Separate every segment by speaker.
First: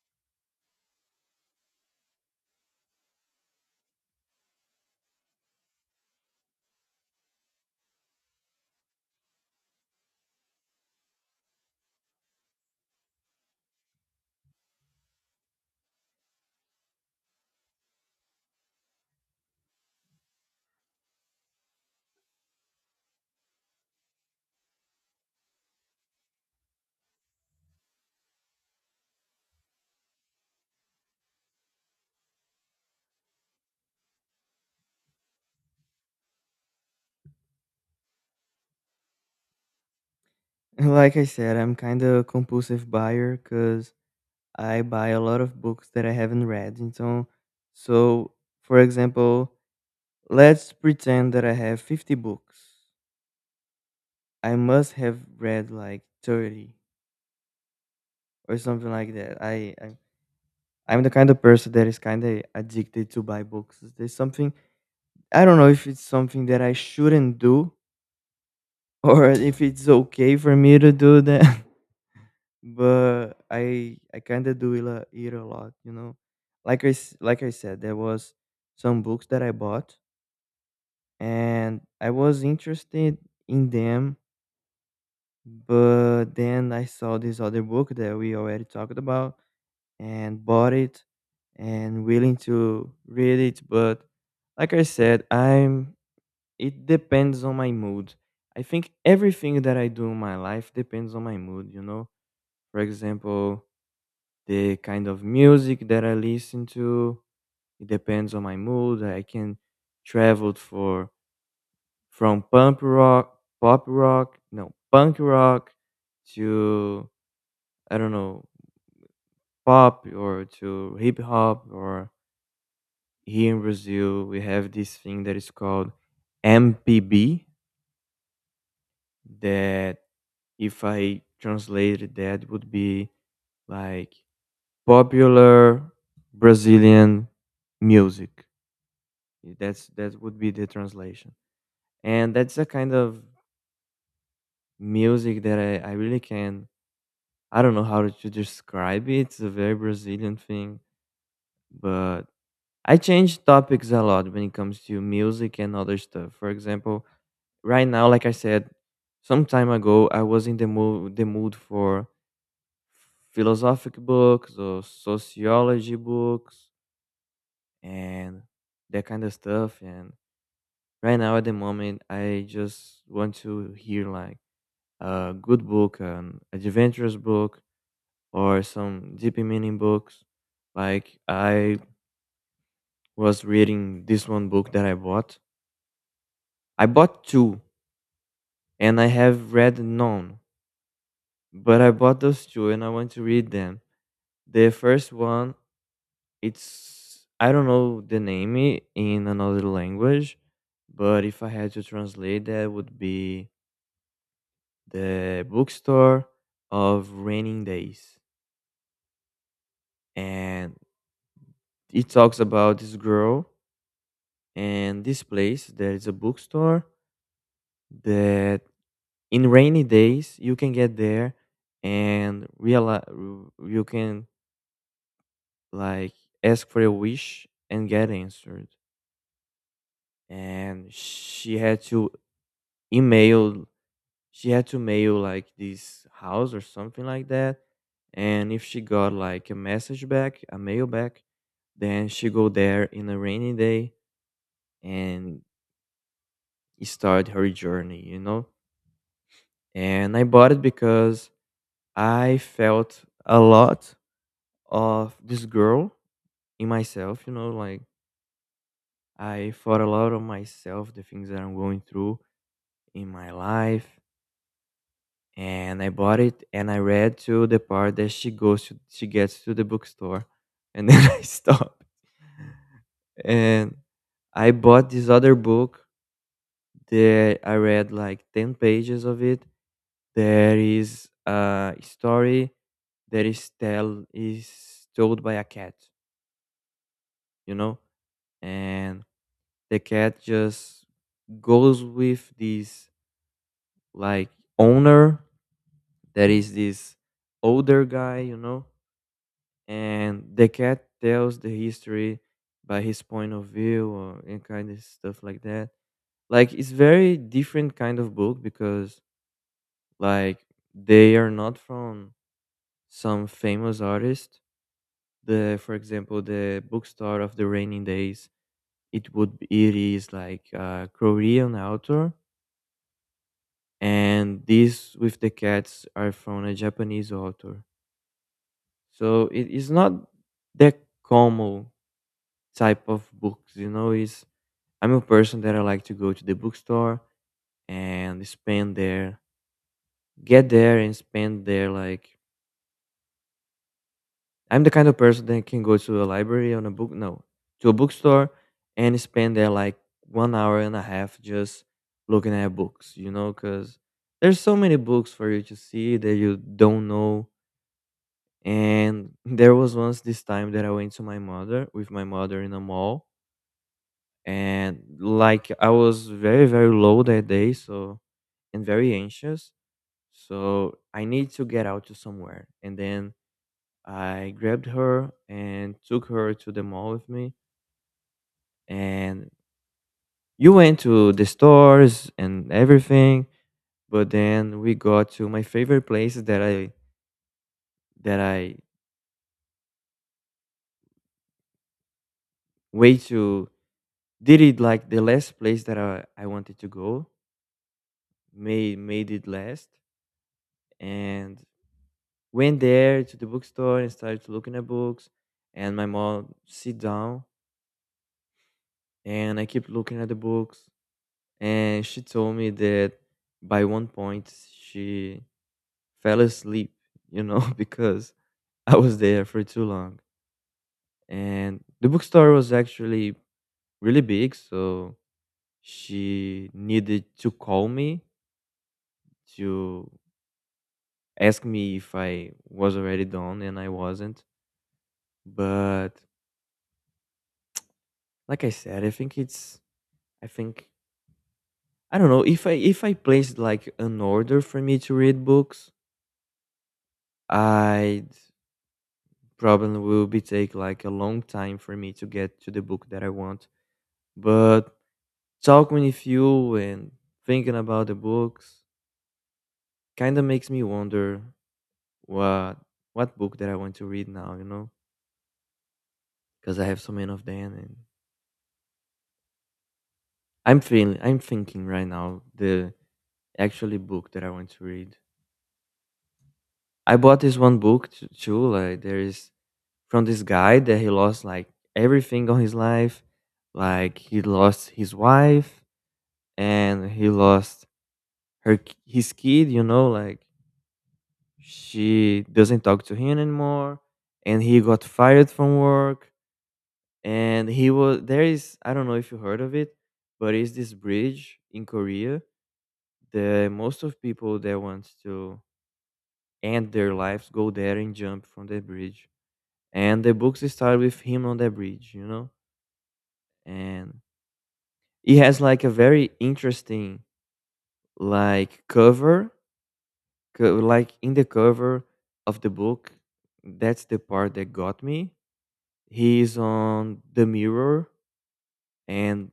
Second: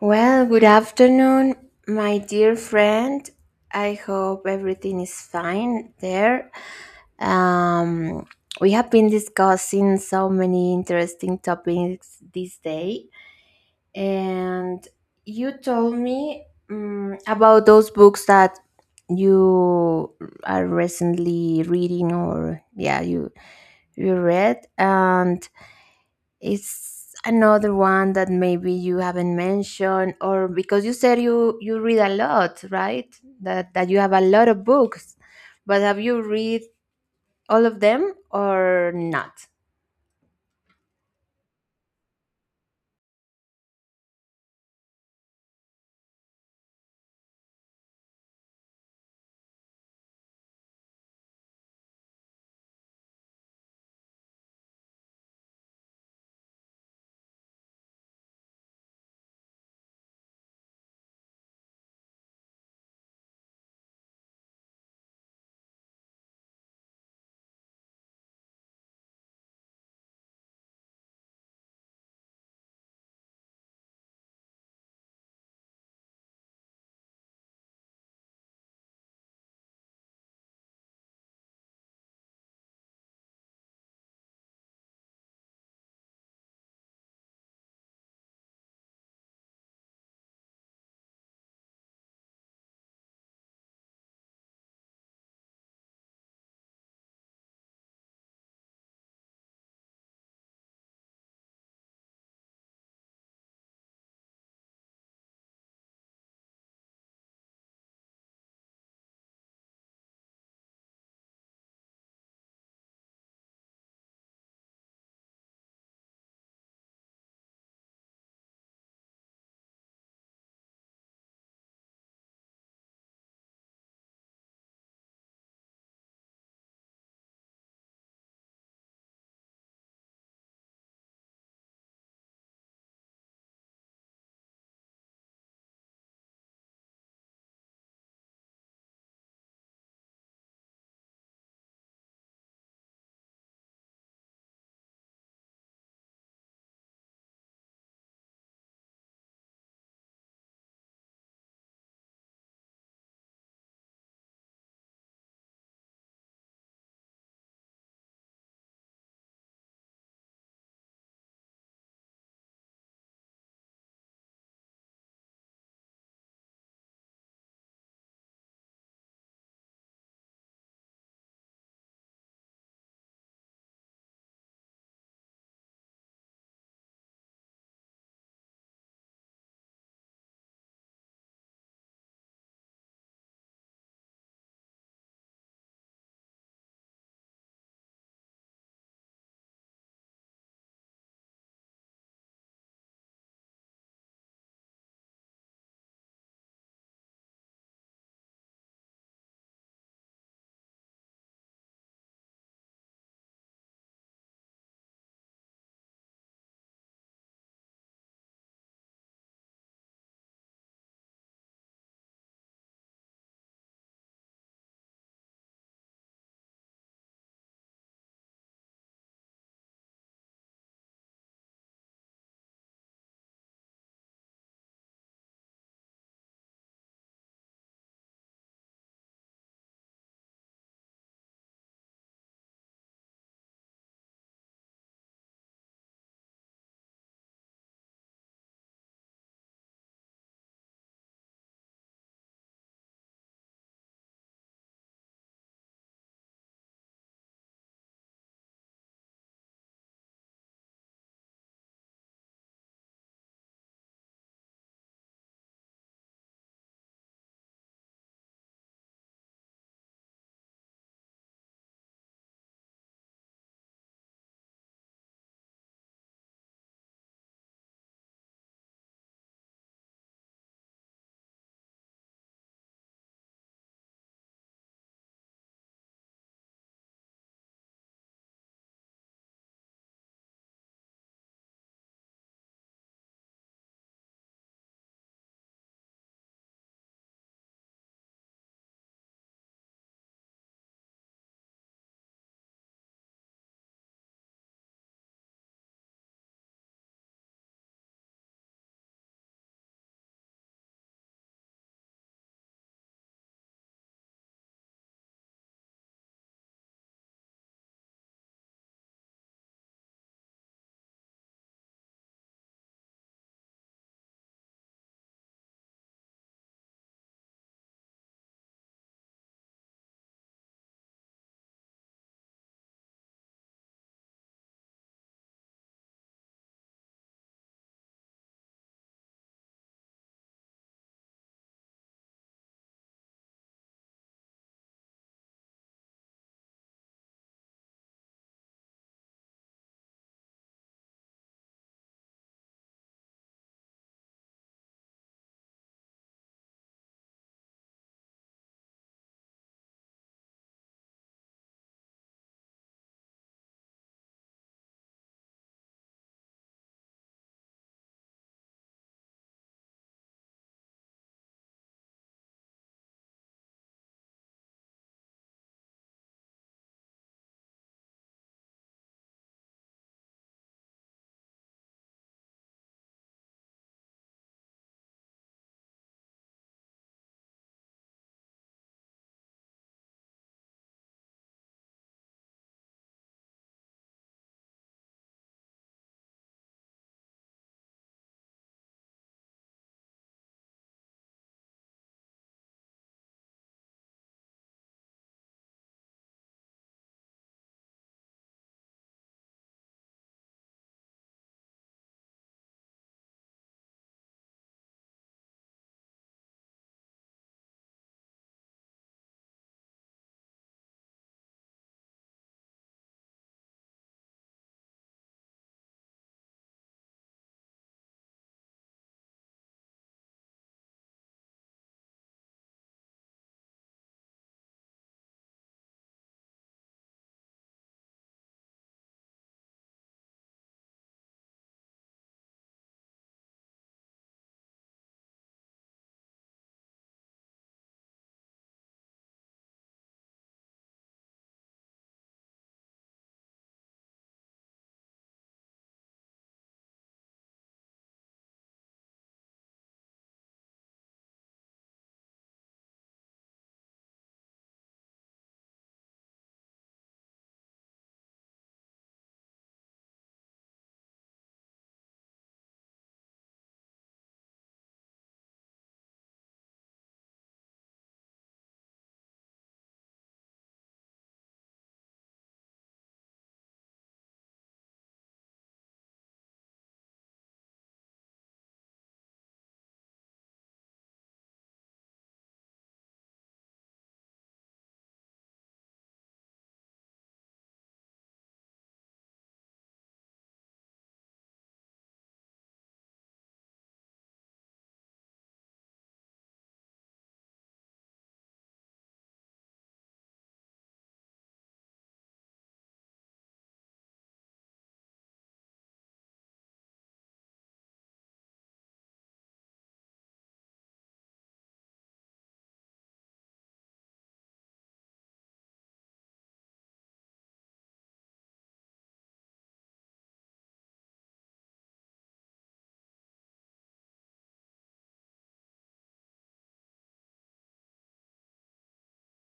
Speaker 1: Well, good afternoon, my dear friend. I hope everything is fine there. Um, we have been discussing so many interesting topics this day, and you told me about those books that you are recently reading, or yeah, you read, and it's another one that maybe you haven't mentioned, or because you said you read a lot, right? That you have a lot of books, but have you read all of them or not?
Speaker 2: Like I said, I'm kind of compulsive buyer because I buy a lot of books that I haven't read. So, for example, let's pretend that I have 50 books. I must have read like 30 or something like that. I'm the kind of person that is kind of addicted to buy books. There's something I don't know if it's something that I shouldn't do or if it's okay for me to do that. But I kind of do it a lot, you know. Like I said, there was some books that I bought, and I was interested in them, but then I saw this other book that we already talked about and bought it and willing to read it. But like I said, I'm it depends on my mood. I think everything that I do in my life depends on my mood, you know. For example, the kind of music that I listen to. It depends on my mood. I can travel for from punk rock, pop rock, no punk rock, to I don't know pop or to hip hop. Or here in Brazil, we have this thing that is called MPB. That if I translated that would be like popular Brazilian music. That would be the translation. And that's a kind of music that I really can I don't know how to describe it. It's a very Brazilian thing, but I change topics a lot when it comes to music and other stuff. For example, right now, like I said, some time ago, I was in the mood for philosophic books or sociology books and that kind of stuff. And right now, at the moment, I just want to hear like a good book, an adventurous book, or some deep meaning books. Like I was reading this one book that I bought. I bought two, and I have read none, but I bought those two, and I want to read them. The first one, it's I don't know the name in another language, but if I had to translate that, would be the bookstore of raining days, and it talks about this girl and this place there is a bookstore that in rainy days you can get there and realize you can like ask for a wish and get answered and email she had to mail like this house or something like that and if she got like a mail back then she go there in a rainy day and start her journey, you know. And I bought it because I felt a lot of this girl in myself, you know, like I thought a lot of myself, the things that I'm going through in my life. And I bought it and I read to the part that she gets to the bookstore and then I stopped. And I bought this other book that I read like 10 pages of it. There is a story that is told by a cat, you know. And the cat just goes with this like owner that is this older guy, you know, and the cat tells the history by his point of view or and kind of stuff like that. Like it's very different kind of book because like they are not from some famous artist. The for example the bookstore of the rainy days, it would be, it is like a Korean author, and these with the cats are from a Japanese author. So it is not that common type of books, you know. Is I'm a person that I like to go to the bookstore and spend there, get there and spend there. Like I'm the kind of person that can go to a library on a book, no, to a bookstore and spend there like one hour and a half just looking at books, you know, because there's so many books for you to see that you don't know. And there was once this time that I went to my mother with my mother in a mall, and like I was very, very low that day, so and very anxious. So I need to get out to somewhere. And then I grabbed her and took her to the mall with me. And you went to the stores and everything, but then we got to my favorite place that I way to did it like the last place that I wanted to go, made it last and went there to the bookstore and started to looking at books, and my mom sit down and I keep looking at the books, and she told me that by one point she fell asleep, you know. Because I was there for too long and the bookstore was actually really big, so she needed to call me to ask me if I was already done and I wasn't. But like I said, I think it's I think I don't know if I placed like an order for me to read books, I'd probably will be take like a long time for me to get to the book that I want. But talking with you and thinking about the books kind of makes me wonder what what book that I want to read now, you know? Because I have so many of them and I'm thinking right now the actually book that I want to read. I bought this one book too. Like there is from this guy that he lost like everything on his life. Like he lost his wife and he lost her his kid, you know, like she doesn't talk to him anymore and he got fired from work and he was there is I don't know if you heard of it, but it's this bridge in Korea that most of people that want to end their lives go there and jump from that bridge. And the books start with him on the bridge, you know? And it has like a very interesting like cover, like in the cover of the book. That's the part that got me. He is on the mirror, and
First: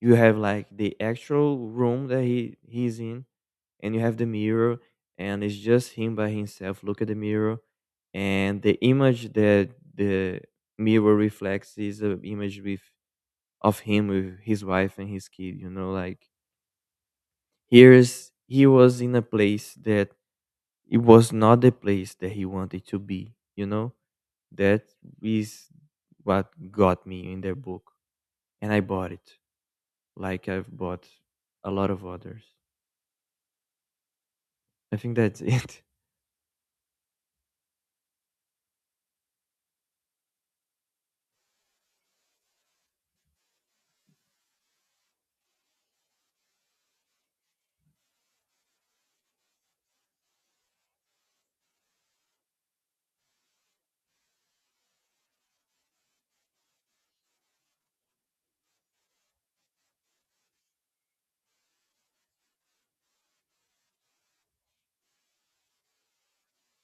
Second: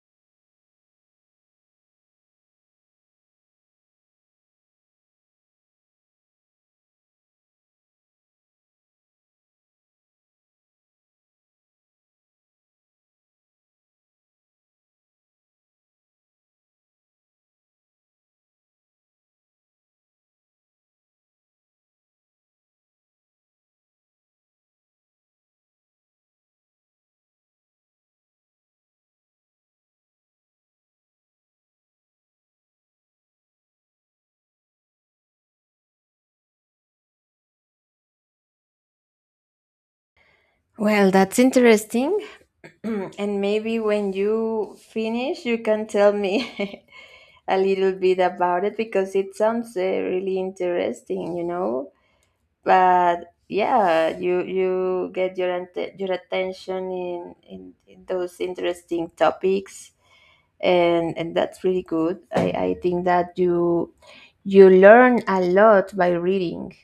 Speaker 2: you have like the actual room that he's in, and you have the mirror, and it's just him by himself. Look at the mirror, and the image that the mirror reflects is an image with of him with his wife and his kid. You know, like here is he was in a place that it was not the place that he wanted to be, you know? That is what got me in their book. And I bought it. Like I've bought a lot of others. I think that's it.
Speaker 1: Well, that's interesting. And maybe when you finish, you can tell me a little bit about it because it sounds really interesting, you know? But yeah, you you get your your attention in those interesting topics, and that's really good. I think that you learn a lot by reading,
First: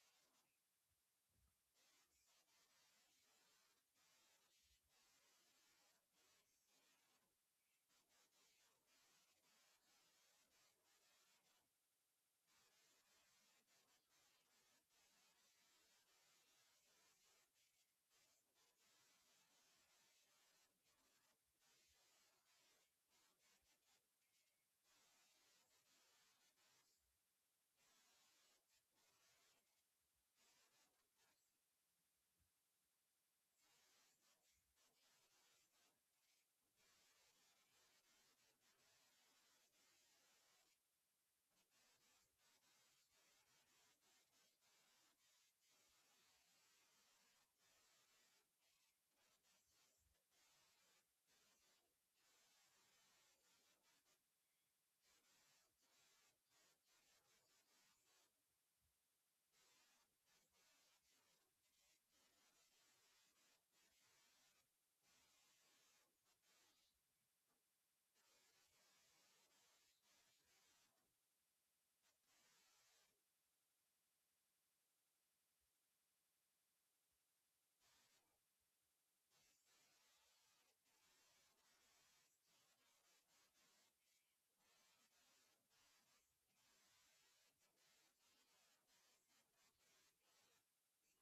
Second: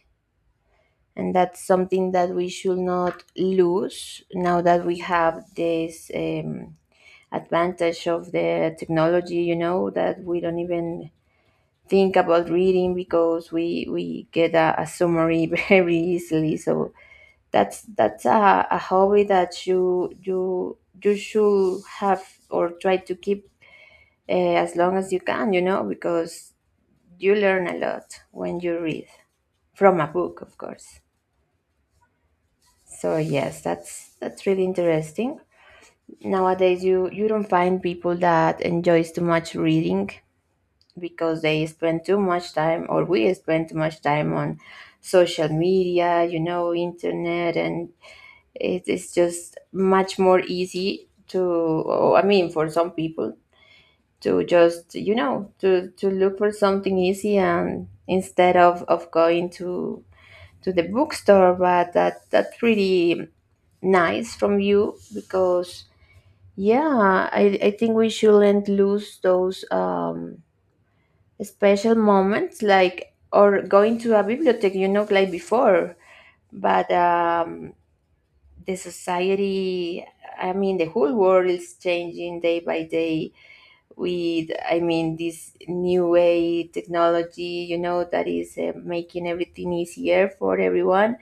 Speaker 1: and that's something that we should not lose now that we have this advantage of the technology, you know, that we don't even think about reading because we get a summary very easily. So that's a hobby that you should have or try to keep as long as you can, you know, because you learn a lot when you read from a book, of course. So yes, that's really interesting. Nowadays you don't find people that enjoys too much reading because they spend too much time, or we spend too much time on social media, you know, internet. And it is just much more easy to, I mean, for some people to just, you know, to look for something easy and instead of going to the bookstore. But that's pretty nice from you because yeah, I think we shouldn't lose those special moments, like or going to a bibliothèque, you know, like before. But the society, I mean, the whole world is changing day by day with, I mean, this new way technology, you know, that is making everything easier for everyone.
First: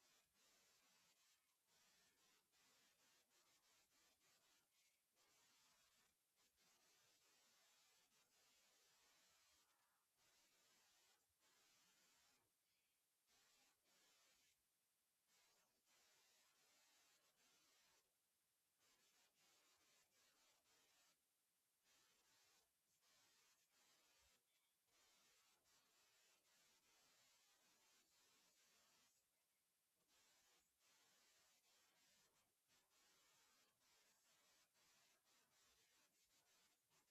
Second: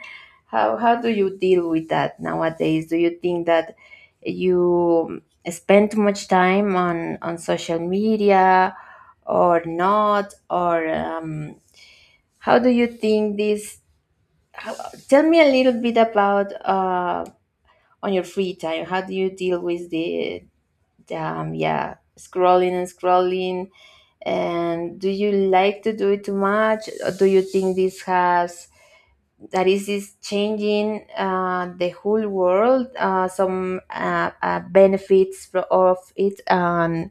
Speaker 1: How do you deal with that nowadays? Do you think that you spend too much time on social media or not? Or how do you think this? how, Tell me a little bit about on your free time. How do you deal with the, yeah, scrolling and scrolling? And do you like to do it too much? Or do you think this has that is this changing the whole world? Some benefits of it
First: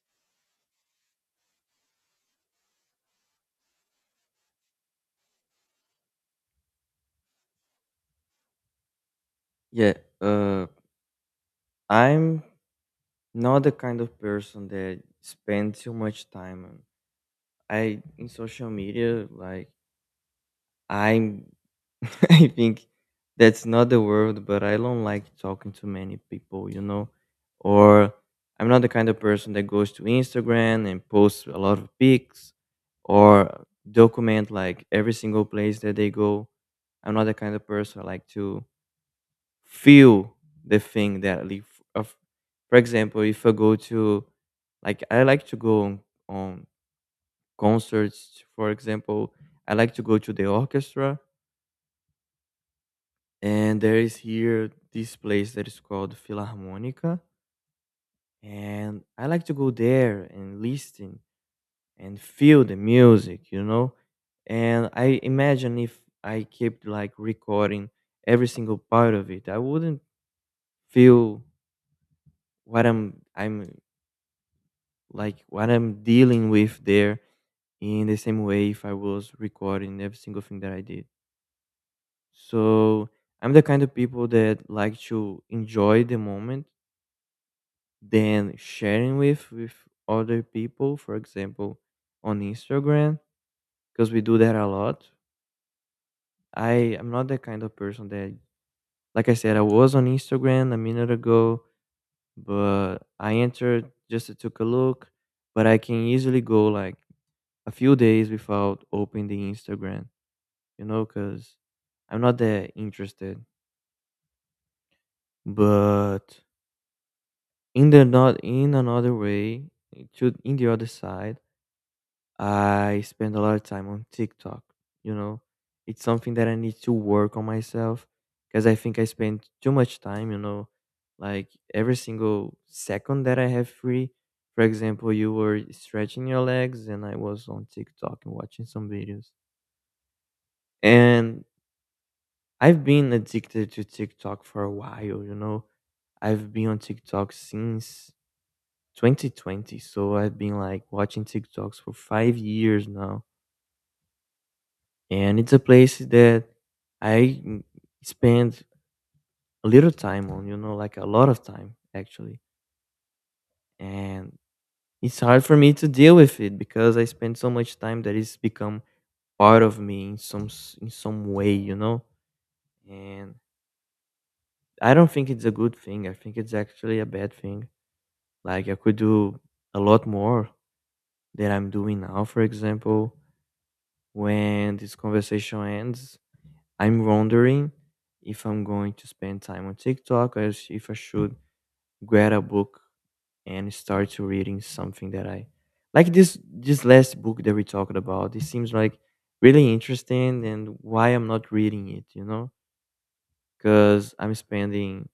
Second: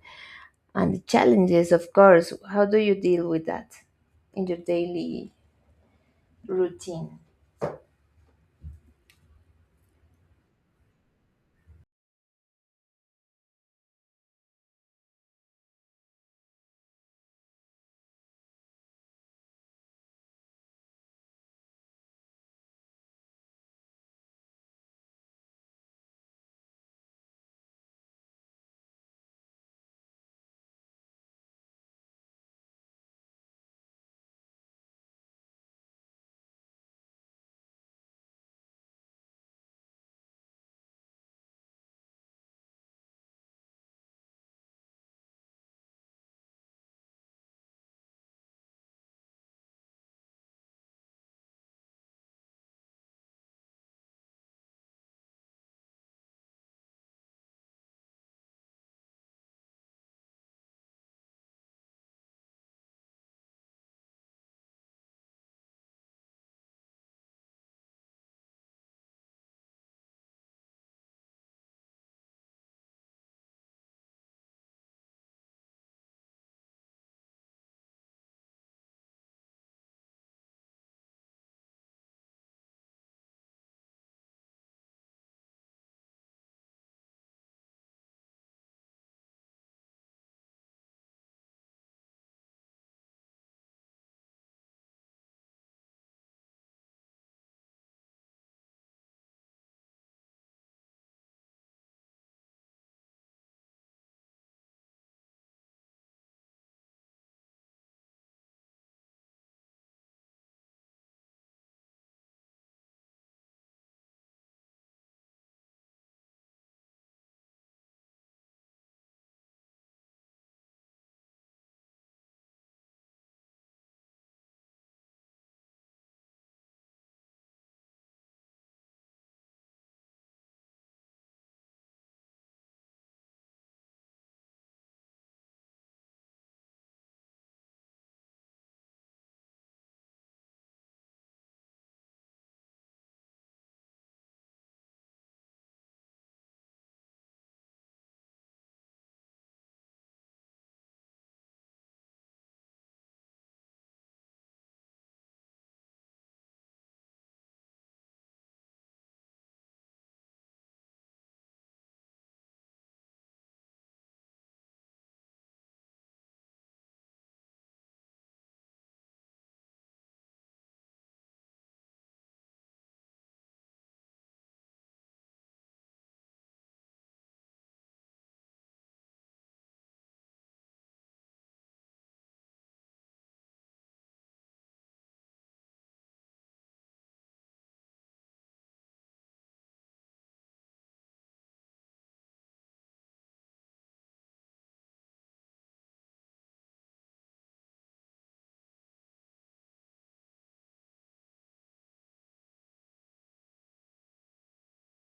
Speaker 1: and the challenges, of course. How do you deal with that in your daily routine?
Speaker 2: Yeah, uh, I'm not the kind of person that spends too much time on I in social media. Like I'm I think that's not the world, but I don't like talking to many people, you know? Or I'm not the kind of person that goes to Instagram and posts a lot of pics or document like every single place that they go. I'm not the kind of person I like to feel the thing that I live of. For example, if I go to like I like to go on concerts, for example, I like to go to the orchestra and there is here this place that is called Philharmonica, and I like to go there and listen and feel the music, you know. And I imagine if I kept like recording every single part of it, I wouldn't feel what I'm like what I'm dealing with there in the same way if I was recording every single thing that I did. So I'm the kind of people that like to enjoy the moment than sharing with other people, for example on Instagram, because we do that a lot. I am not the kind of person that like I said I was on Instagram a minute ago, but I entered just to take a look. But I can easily go like a few days without opening the Instagram, you know, because I'm not that interested. But in the not in another way to in the other side, I spend a lot of time on TikTok. You know, it's something that I need to work on myself because I think I spend too much time, you know, like every single second that I have free. For example, you were stretching your legs and I was on TikTok and watching some videos. And I've been addicted to TikTok for a while, you know. I've been on TikTok since 2020. So I've been like watching TikToks for 5 years now, and it's a place that I spend a little time on, you know, like a lot of time actually. And it's hard for me to deal with it because I spend so much time that it's become part of me in some in some way, you know. And I don't think it's a good thing. I think it's actually a bad thing. Like I could do a lot more than I'm doing now, for example, when this conversation ends. I'm wondering if I'm going to spend time on TikTok or else if I should grab a book and start to reading something that I like this last book that we talked about. It seems like really interesting and why I'm not reading it, you know? Cuz I'm spending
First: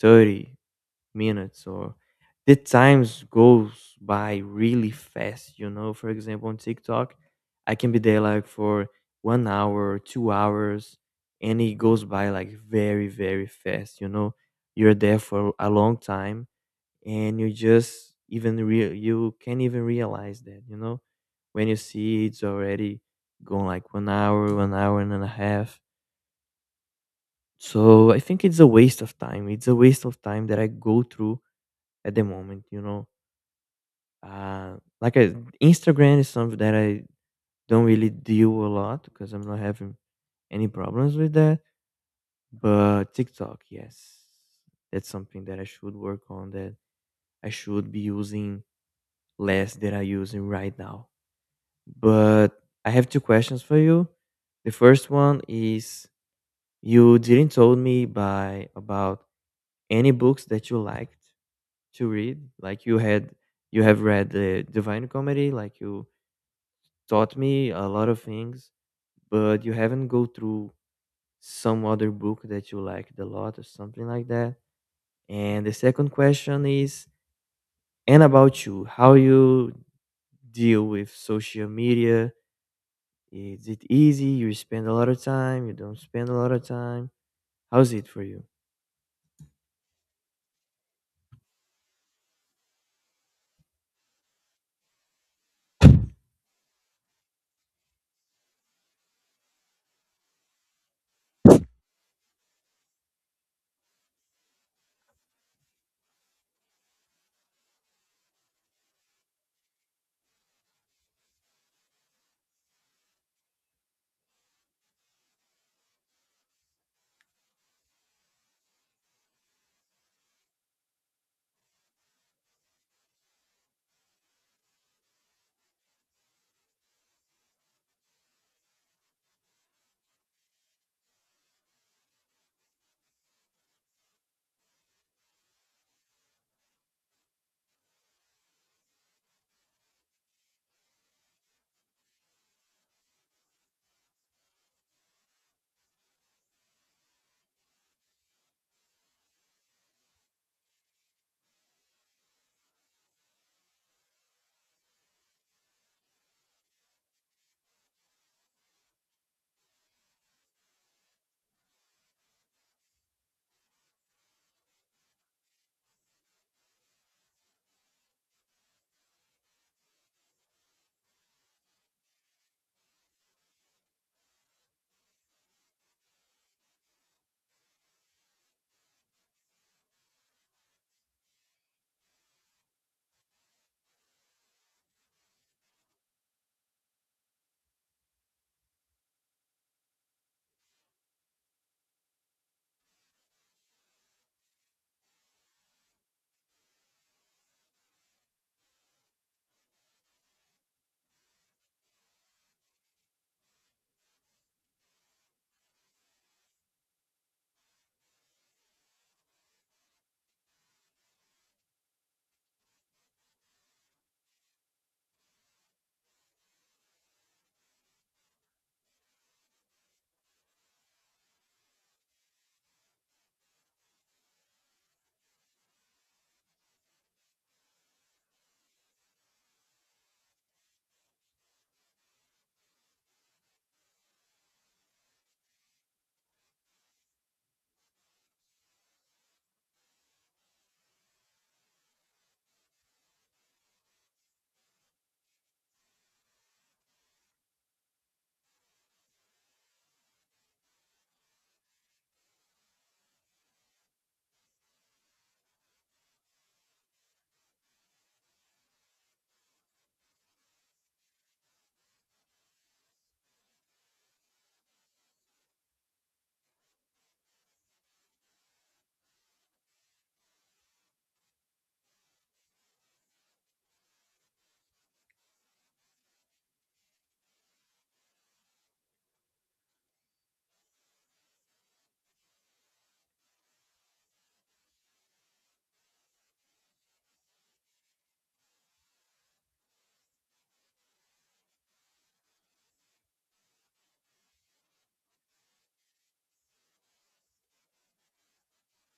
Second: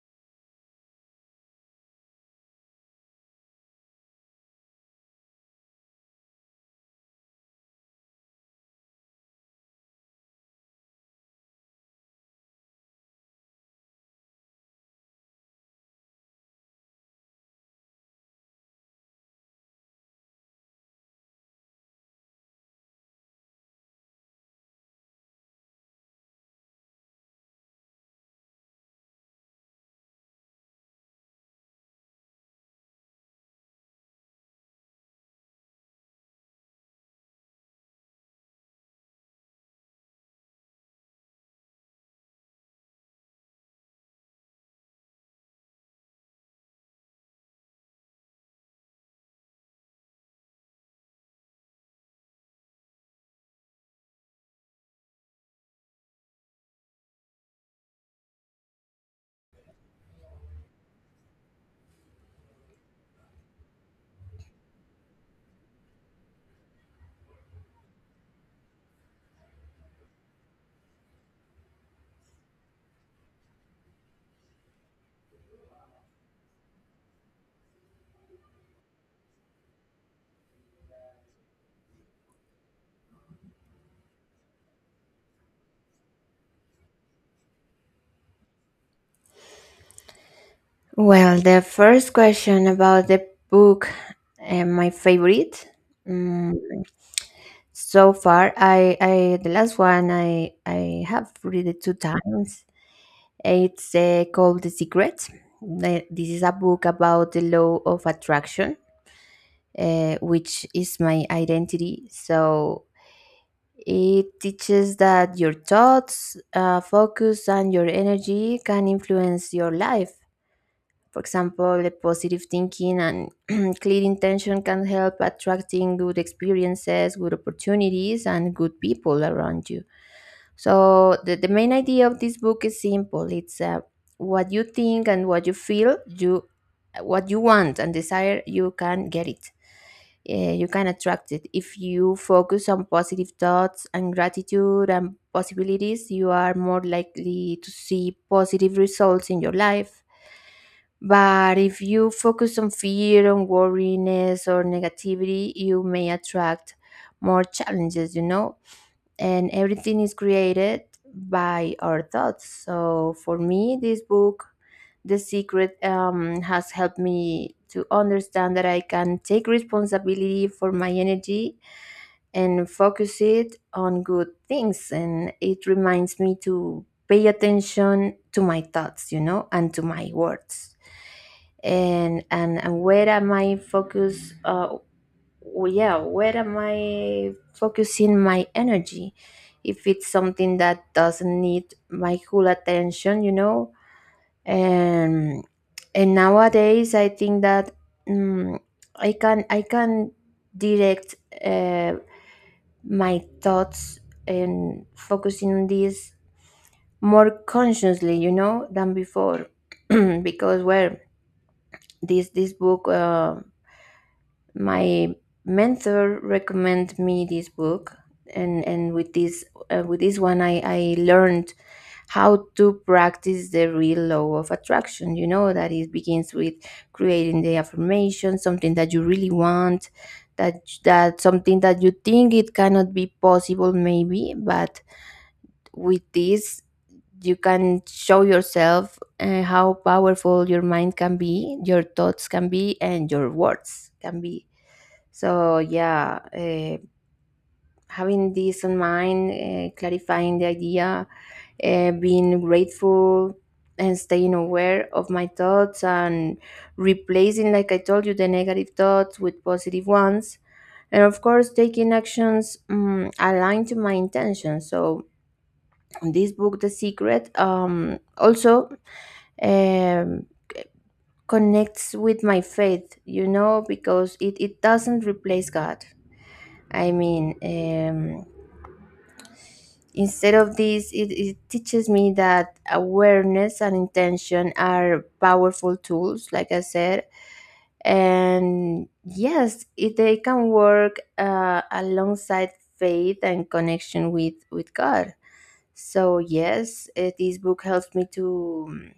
Speaker 2: 30 minutes or the times goes by really fast, you know. For example, on TikTok I can be there like for one hour, two hours, and it goes by like very very fast, you know. You're there for a long time and you just even real you can't even realize that, you know. When you see it's already gone like one hour and a half. So I think it's a waste of time. It's a waste of time that I go through at the moment, you know. Uh, like I, Instagram is something that I don't really deal a lot because I'm not having any problems with that. But TikTok, yes, that's something that I should work on. That I should be using less than I using right now. But I have two questions for you. The first one is you didn't told me by about any books that you liked to read. Like you have read the Divine Comedy, like you taught me a lot of things, but you haven't go through some other book that you liked a lot or something like that? And the second question is, and about you, how you deal with social media? Is it easy? You spend a lot of time, you don't spend a lot of time. How's it for you?
Speaker 1: Well, the first question about the book, my favorite. So far, I, the last one I have read it two times. It's called The Secret. This is a book about the law of attraction, which is my identity. So it teaches that your thoughts, focus, and your energy can influence your life. For example, the positive thinking and clear intention can help attracting good experiences, good opportunities, and good people around you. So the main idea of this book is simple. It's what you think and what you feel, you what you want and desire, you can get it. You can attract it. If you focus on positive thoughts and gratitude and possibilities, you are more likely to see positive results in your life. But if you focus on fear, on worriness, or negativity, you may attract more challenges, you know? And everything is created by our thoughts. So for me, this book, The Secret, has helped me to understand that I can take responsibility for my energy and focus it on good things. And it reminds me to pay attention to my thoughts, you know, and to my words. And where am I focused? Yeah, where am I focusing my energy if it's something that doesn't need my full attention, you know? and and nowadays I think that mm, I can direct uh, my thoughts and focusing on this more consciously, you know, than before. Because well, this book, my mentor recommended me this book. And with this, with this one, I learned how to practice the real law of attraction, you know, that it begins with creating the affirmation, something that you really want, that something that you think it cannot be possible maybe. But with this, you can show yourself how powerful your mind can be, your thoughts can be, and your words can be. So yeah, having this in mind, clarifying the idea, being grateful, and staying aware of my thoughts, and replacing, like I told you, the negative thoughts with positive ones, and of course, taking actions aligned to my intentions. So this book, The Secret, also. Um, Connects with my faith, you know, because it doesn't replace God, I mean. Instead of this, it teaches me that awareness and intention are powerful tools, like I said. And yes, if they can work alongside faith and connection with God. So yes, eh, this book helps me to. Mm,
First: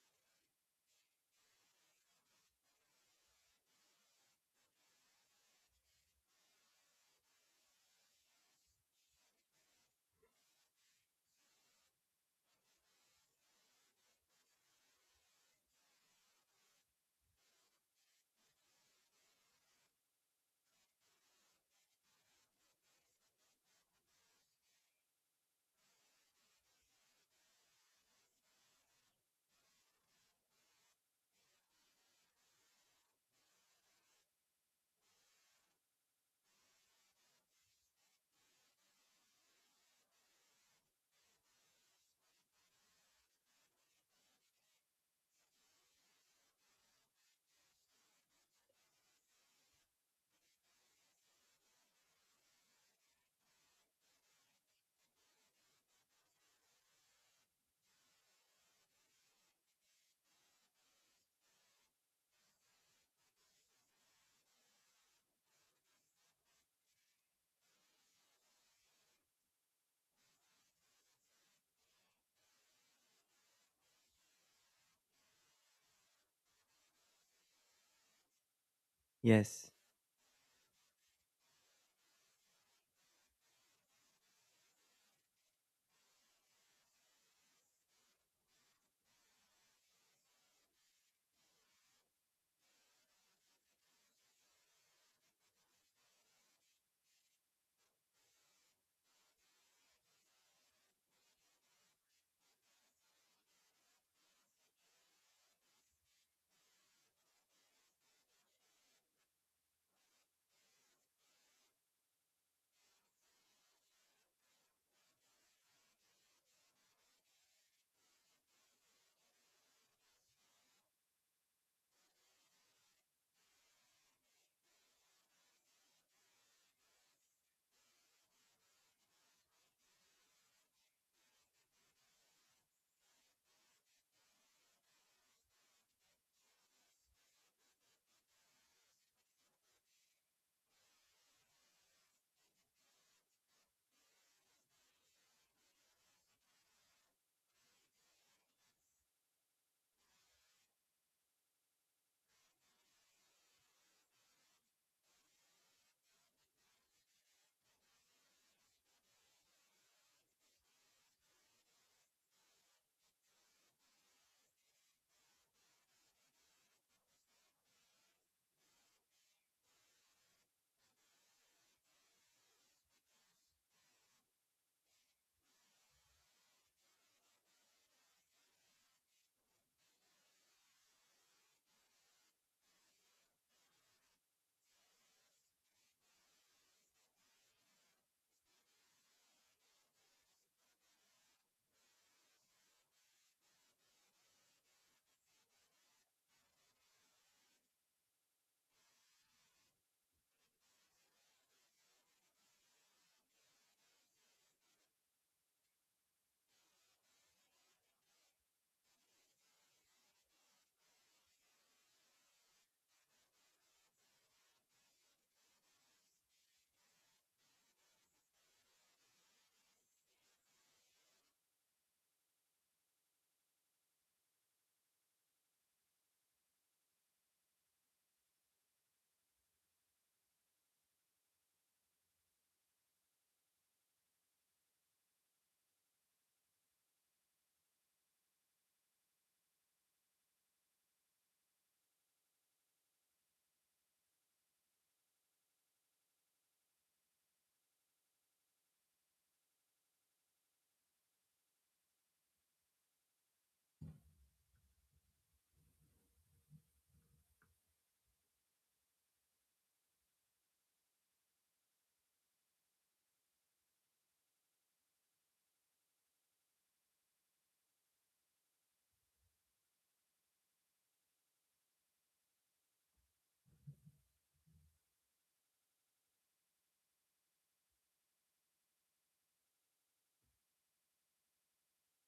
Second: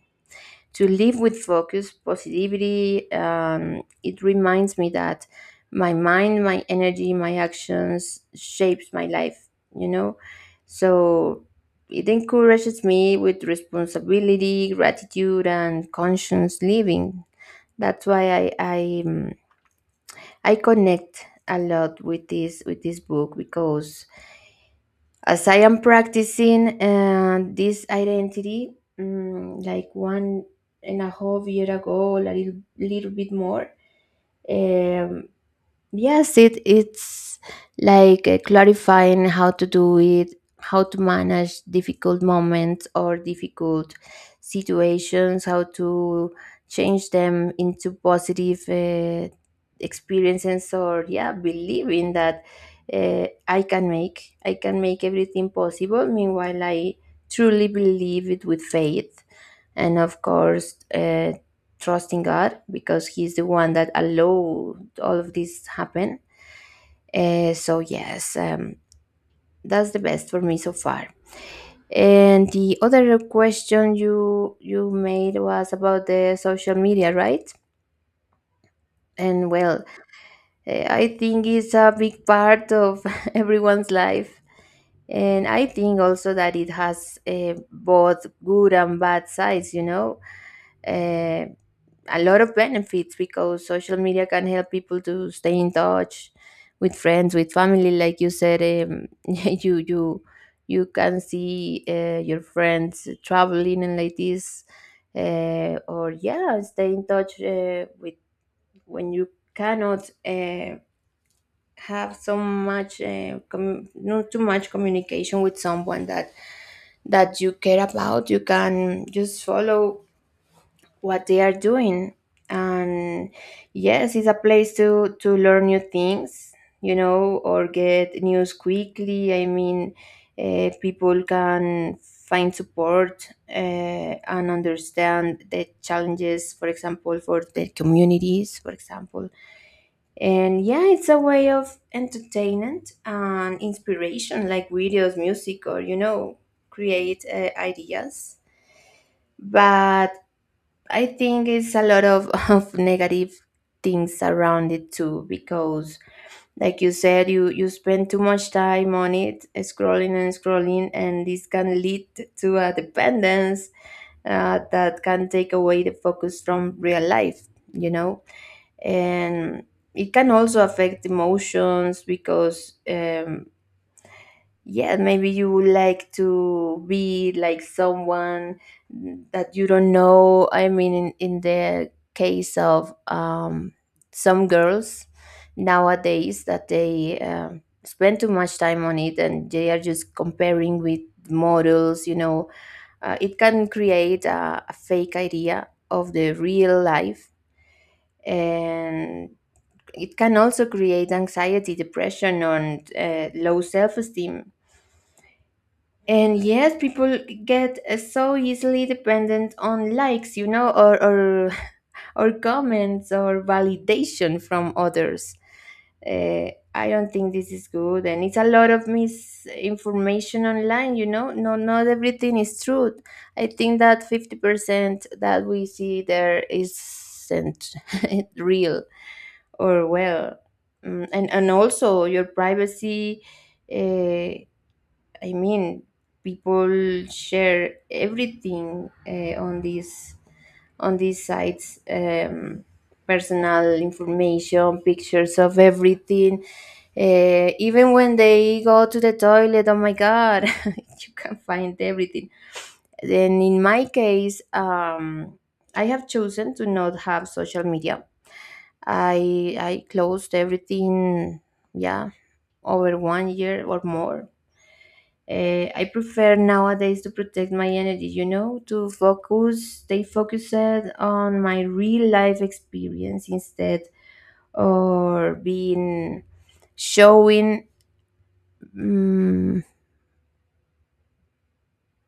Speaker 1: to live with focus, positivity, it reminds me that my mind, my energy, my actions shapes my life, you know? So it encourages me with responsibility, gratitude, and conscious living. That's why I connect a lot with this, with this book, because as I am practicing this identity, mm, like 1.5 years ago, a little, little bit more, um, yes, it's like clarifying how to do it, how to manage difficult moments or difficult situations, how to change them into positive experiences, or yeah, believing that I can make everything possible. Meanwhile, I truly believe it with faith, and of course, trusting God, because He's the one that allowed all of this happen. So yes, that's the best for me so far. And the other question you made was about the social media, right? And
Speaker 2: Yes.
Speaker 1: well, eh, I think it's a big part of everyone's life. And I think also that it has both good and bad sides, you know. Eh, a lot of benefits, because social media can help people to stay in touch with friends, with family, like you said. um, you You can see your friends traveling and like this, or yeah, stay in touch with when you cannot have so much, not too much communication with someone that that you care about, you can just follow what they are doing. And yes, it's a place to learn new things, you know, or get news quickly. I mean, people can find support and understand the challenges, for example, for their communities, for example. And yeah, it's a way of entertainment and inspiration, like videos, music, or, you know, create ideas. But I think it's a lot of of negative things around it too, because like you said, you spend too much time on it scrolling and scrolling, and this can lead to a dependence, that can take away the focus from real life, you know. And it can also affect emotions, because yeah, maybe you would like to be like someone that you don't know, I mean, in the case of some girls nowadays that they spend too much time on it, and they are just comparing with models, you know. It can create a fake idea of the real life, and it can also create anxiety, depression, and low self-esteem. And yes, people get so easily dependent on likes, you know, or comments or validation from others. I don't think this is good, and it's a lot of misinformation online. You know, no, not everything is true. I think that 50% that we see there isn't real. Or well, mm, and also your privacy. Uh, I mean, people share everything on these sites, personal information, pictures of everything. Even when they go to the toilet, oh my God, you can find everything. Then in my case, I have chosen to not have social media. I closed everything, yeah, over 1 year or more. I prefer nowadays to protect my energy, you know, to focus, stay focused on my real life experience, instead or being showing mm,